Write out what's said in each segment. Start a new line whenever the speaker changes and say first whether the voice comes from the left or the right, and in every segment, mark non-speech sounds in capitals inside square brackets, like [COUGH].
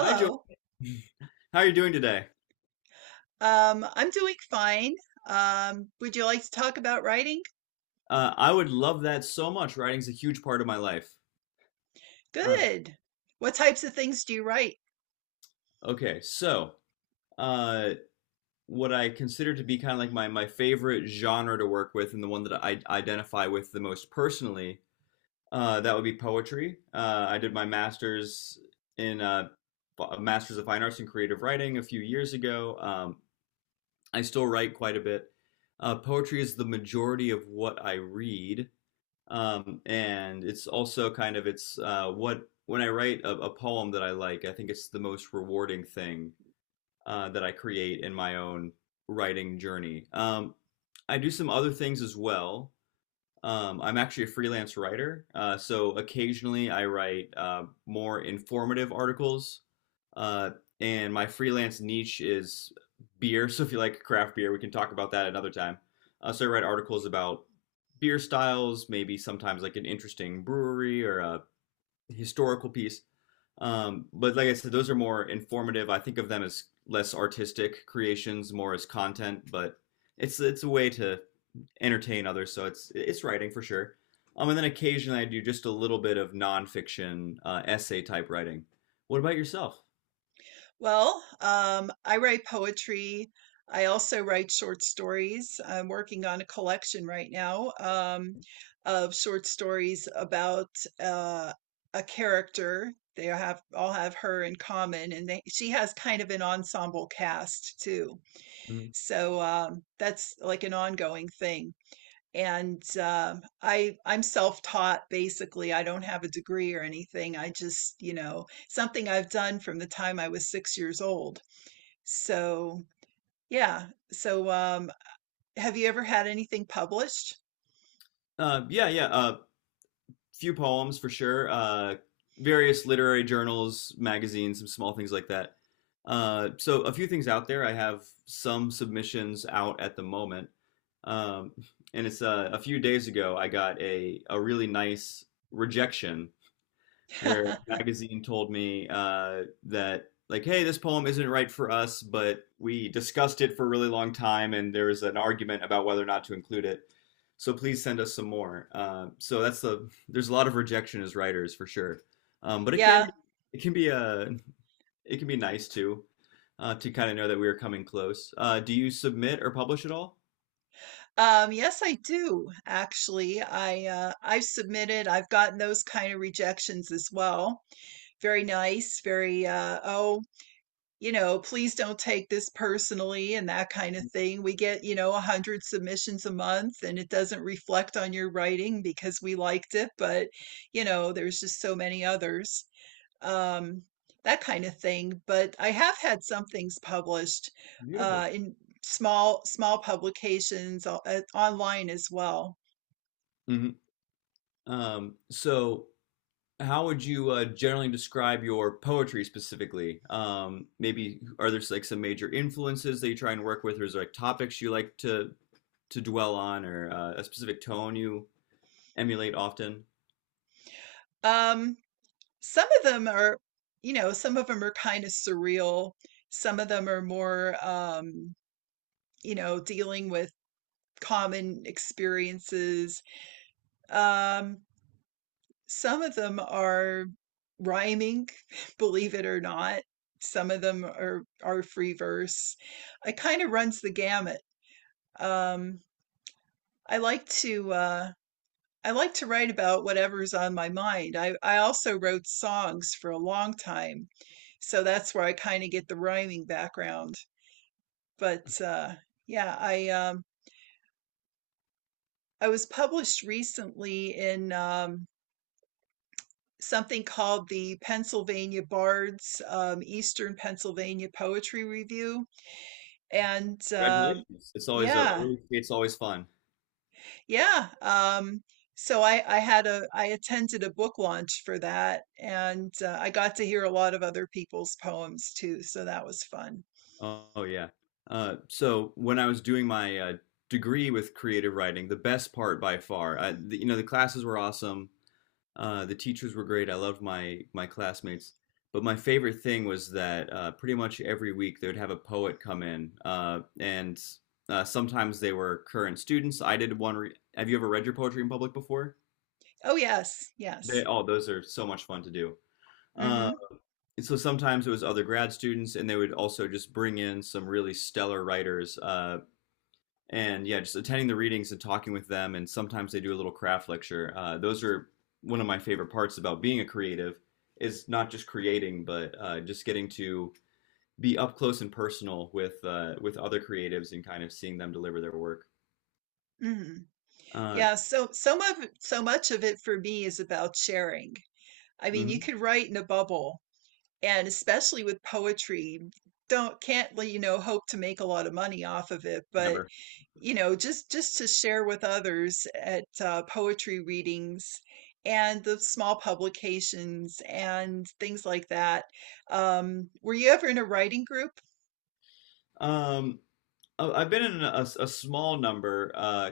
left: Hi, Joey. [LAUGHS] How are you doing today?
right: I'm doing fine. Would you like to talk about writing?
left: I would love that so much. Writing's a huge part of my life. Uh,
right: Good. What types of things do you write?
left: okay, so uh, what I consider to be kind of like my favorite genre to work with, and the one that I identify with the most personally, that would be poetry. I did my master's in a master's of fine arts in creative writing a few years ago. I still write quite a bit. Poetry is the majority of what I read. And it's also kind of it's what when I write a poem that I like, I think it's the most rewarding thing that I create in my own writing journey. I do some other things as well. I'm actually a freelance writer, so occasionally I write more informative articles uh, and my freelance niche is beer. [LAUGHS] So if you like craft beer, we can talk about that another time. So I write articles about beer styles, maybe sometimes like an interesting brewery or a historical piece. But like I said, those are more informative. I think of them as less artistic creations, more as content. But it's a way to entertain others. So it's writing for sure. And then occasionally I do just a little bit of nonfiction essay type writing. What about yourself?
right: Well, I write poetry. I also write short stories. I'm working on a collection right now, of short stories about uh, a character. They have all have her in common, and she has kind of an ensemble cast too. So that's like an ongoing thing. And I'm self-taught basically. I don't have a degree or anything. I just, you know, something I've done from the time I was 6 years old. So yeah. So have you ever had anything published?
left: Yeah, yeah. Few poems for sure. Various literary journals, magazines, some small things like that. So a few things out there. I have some submissions out at the moment, um, and it's a few days ago I got a really nice rejection where a
right: [LAUGHS]
left: magazine told me that like, hey, this poem isn't right for us, but we discussed it for a really long time and there was an argument about whether or not to include it, so please send us some more. So that's there's a lot of rejection as writers for sure. But
right: Yeah.
left: it can be a it can be nice too, to kind of know that we are coming close. Do you submit or publish at all?
right: Yes, I do actually. I've submitted. I've gotten those kind of rejections as well. Very nice. You know, please don't take this personally and that kind of thing. We get, you know, 100 submissions a month, and it doesn't reflect on your writing because we liked it, but, you know, there's just so many others, um, that kind of thing. But I have had some things published
left: Beautiful.
right: in small, small publications online as well.
left: Hmm. Um, so how would you generally describe your poetry specifically? Maybe are there like some major influences that you try and work with, or is there like topics you like to dwell on, or a specific tone you emulate often?
right: Um, some of them are, you know, some of them are kind of surreal. Some of them are more, you know, dealing with common experiences. Um, some of them are rhyming, [LAUGHS] believe it or not. Some of them are free verse. It kind of runs the gamut. Um, I like to uh, I like to write about whatever's on my mind. I also wrote songs for a long time, so that's where I kind of get the rhyming background. But yeah, I was published recently in something called the Pennsylvania Bards Eastern Pennsylvania Poetry Review. And
left: Congratulations! It's always a
right: yeah,
left: really it's always fun.
right: yeah. So I had a I attended a book launch for that, and I got to hear a lot of other people's poems too. So that was fun.
left: Oh, oh, yeah. So when I was doing my degree with creative writing, the best part by far, you know, the classes were awesome. The teachers were great. I loved my classmates. But my favorite thing was that pretty much every week they would have a poet come in, and sometimes they were current students. I did one. Re Have you ever read your poetry in public before?
right: Oh yes,
left: They,
right: yes.
left: oh, those are so much fun to do. Uh,
right: hmm
left: so sometimes it was other grad students, and they would also just bring in some really stellar writers. And yeah, just attending the readings and talking with them, and sometimes they do a little craft lecture. Those are one of my favorite parts about being a creative is not just creating, but just getting to be up close and personal with other creatives and kind of seeing them deliver their work.
right: hmm
left: Uh,
right: Yeah, so so much of it for me is about sharing. I mean, you
left: mhm,
right: could write in a bubble, and especially with poetry, don't can't, you know, hope to make a lot of money off of it, but,
left: never.
right: you know, just to share with others at poetry readings and the small publications and things like that. Were you ever in a writing group?
left: Um, I- I've been in a small number.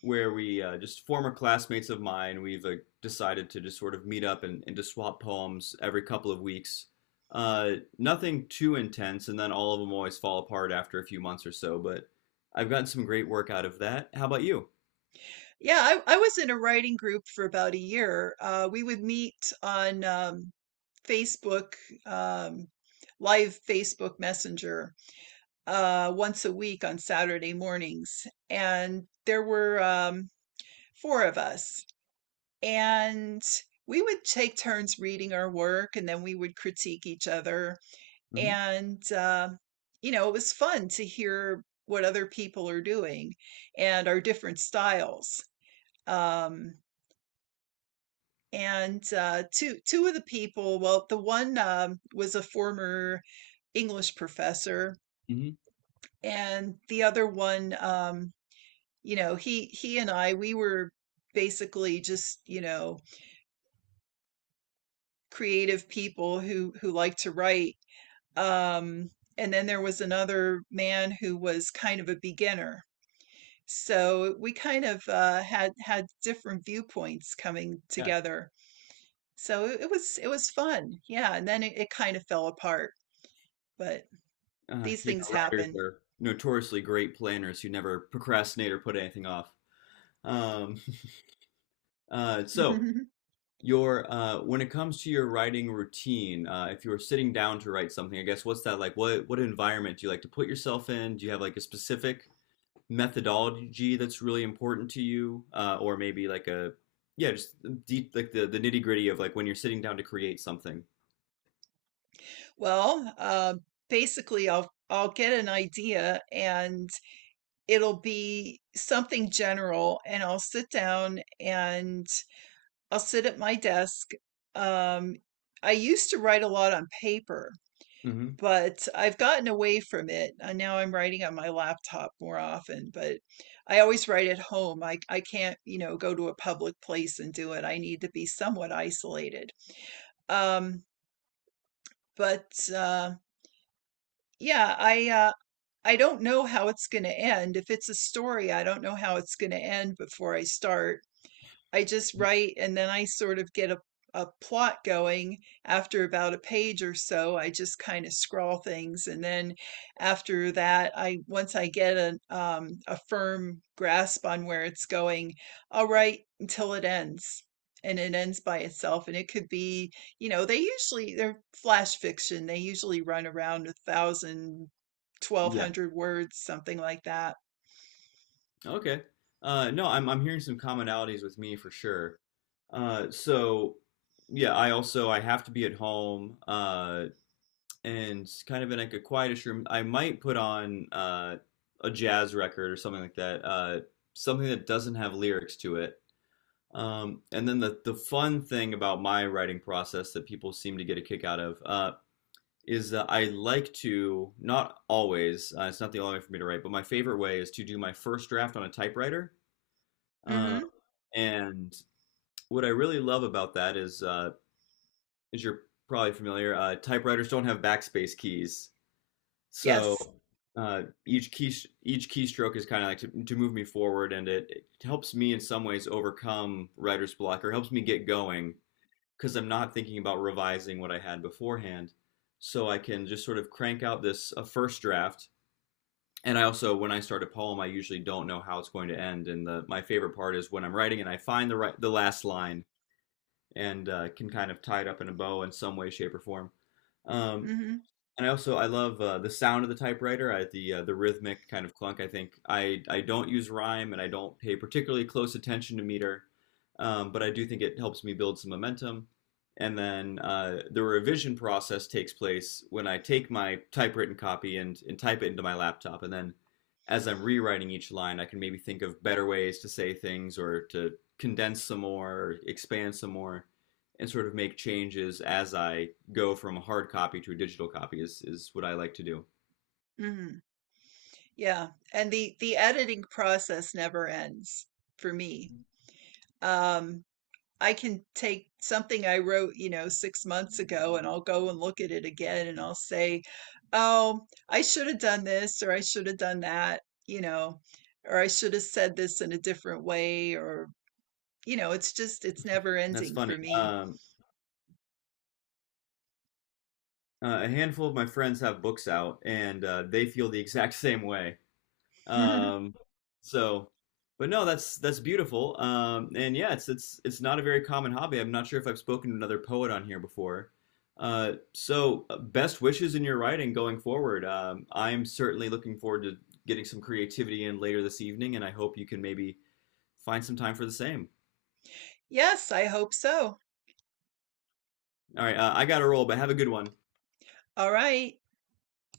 left: Where we just former classmates of mine, we've decided to just sort of meet up and to swap poems every couple of weeks. Uh, nothing too intense, and then all of them always fall apart after a few months or so. But I've gotten some great work out of that. How about you?
right: I was in a writing group for about a year. We would meet on Facebook, um, live Facebook Messenger, once a week on Saturday mornings. And there were 4 of us. And we would take turns reading our work, and then we would critique each other.
left: Hmm.
right: And, you know, it was fun to hear what other people are doing and our different styles. Um, and two of the people, well, the one, was a former English professor,
left: Hmm.
right: and the other one, you know, he and I, we were basically, just you know, creative people who like to write, um, and then there was another man who was kind of a beginner. So we kind of, had different viewpoints coming
left: Yeah.
right: together. So it was fun, yeah. And then it kind of fell apart, but these
left: You
right: things
left: know, writers
right: happen.
left: are notoriously great planners who never procrastinate or put anything off. Um, [LAUGHS] so.
right: [LAUGHS]
left: Your when it comes to your writing routine, if you were sitting down to write something, I guess what's that like? What environment do you like to put yourself in? Do you have like a specific methodology that's really important to you, or maybe like a yeah, just deep like the nitty gritty of like when you're sitting down to create something.
right: Well, basically, I'll get an idea, and it'll be something general, and I'll sit down and I'll sit at my desk. Um, I used to write a lot on paper,
left: Hmm.
right: but I've gotten away from it. And now I'm writing on my laptop more often, but I always write at home. I can't, you know, go to a public place and do it. I need to be somewhat isolated. Um, But yeah, I don't know how it's going to end. If it's a story, I don't know how it's going to end before I start. I just write, and then I sort of get a plot going after about a page or so. I just kind of scrawl things, and then after that, I once I get a firm grasp on where it's going, I'll write until it ends. And it ends by itself. And it could be, you know, they usually they're flash fiction. They usually run around 1,000, twelve
left: Yeah.
right: hundred words, something like that.
left: Okay. No, I'm hearing some commonalities with me for sure. So yeah, I also I have to be at home. And kind of in like a quietish room, I might put on a jazz record or something like that, something that doesn't have lyrics to it. And then the fun thing about my writing process that people seem to get a kick out of is that I like to not always. It's not the only way for me to write, but my favorite way is to do my first draft on a typewriter. Uh,
right: Mm-hmm.
left: and what I really love about that is, as you're probably familiar, typewriters don't have backspace keys. So
right: Yes.
left: uh, each key each keystroke is kind of like to move me forward, and it helps me in some ways overcome writer's block or helps me get going because I'm not thinking about revising what I had beforehand. So I can just sort of crank out this a first draft. And I also, when I start a poem, I usually don't know how it's going to end. And my favorite part is when I'm writing and I find the last line and can kind of tie it up in a bow in some way, shape, or form. Um,
right: Mm-hmm.
left: and I also I love the sound of the typewriter. The the rhythmic kind of clunk. I think I don't use rhyme and I don't pay particularly close attention to meter, but I do think it helps me build some momentum. And then the revision process takes place when I take my typewritten copy and type it into my laptop. And then as I'm rewriting each line, I can maybe think of better ways to say things or to condense some more, expand some more and sort of make changes as I go from a hard copy to a digital copy is what I like to do.
right: Mm-hmm. Yeah, and the editing process never ends for me. Um, I can take something I wrote, you know, 6 months ago, and I'll go and look at it again, and I'll say, "Oh, I should have done this, or I should have done that," you know, or I should have said this in a different way, or, you know, it's just it's never
left: That's
right: ending
left: funny.
right: for me.
left: A handful of my friends have books out and they feel the exact [LAUGHS] same way. Um,
right: [LAUGHS]
left: so, but no, that's beautiful. And yeah, it's it's not a very common hobby. I'm not sure if I've spoken to another poet on here before. So, best wishes in your writing going forward. I'm certainly looking forward to getting some creativity in later this evening, and I hope you can maybe find some time for the same.
right: Yes, I hope so.
left: All right, I got to roll, but have a good one.
right: All right.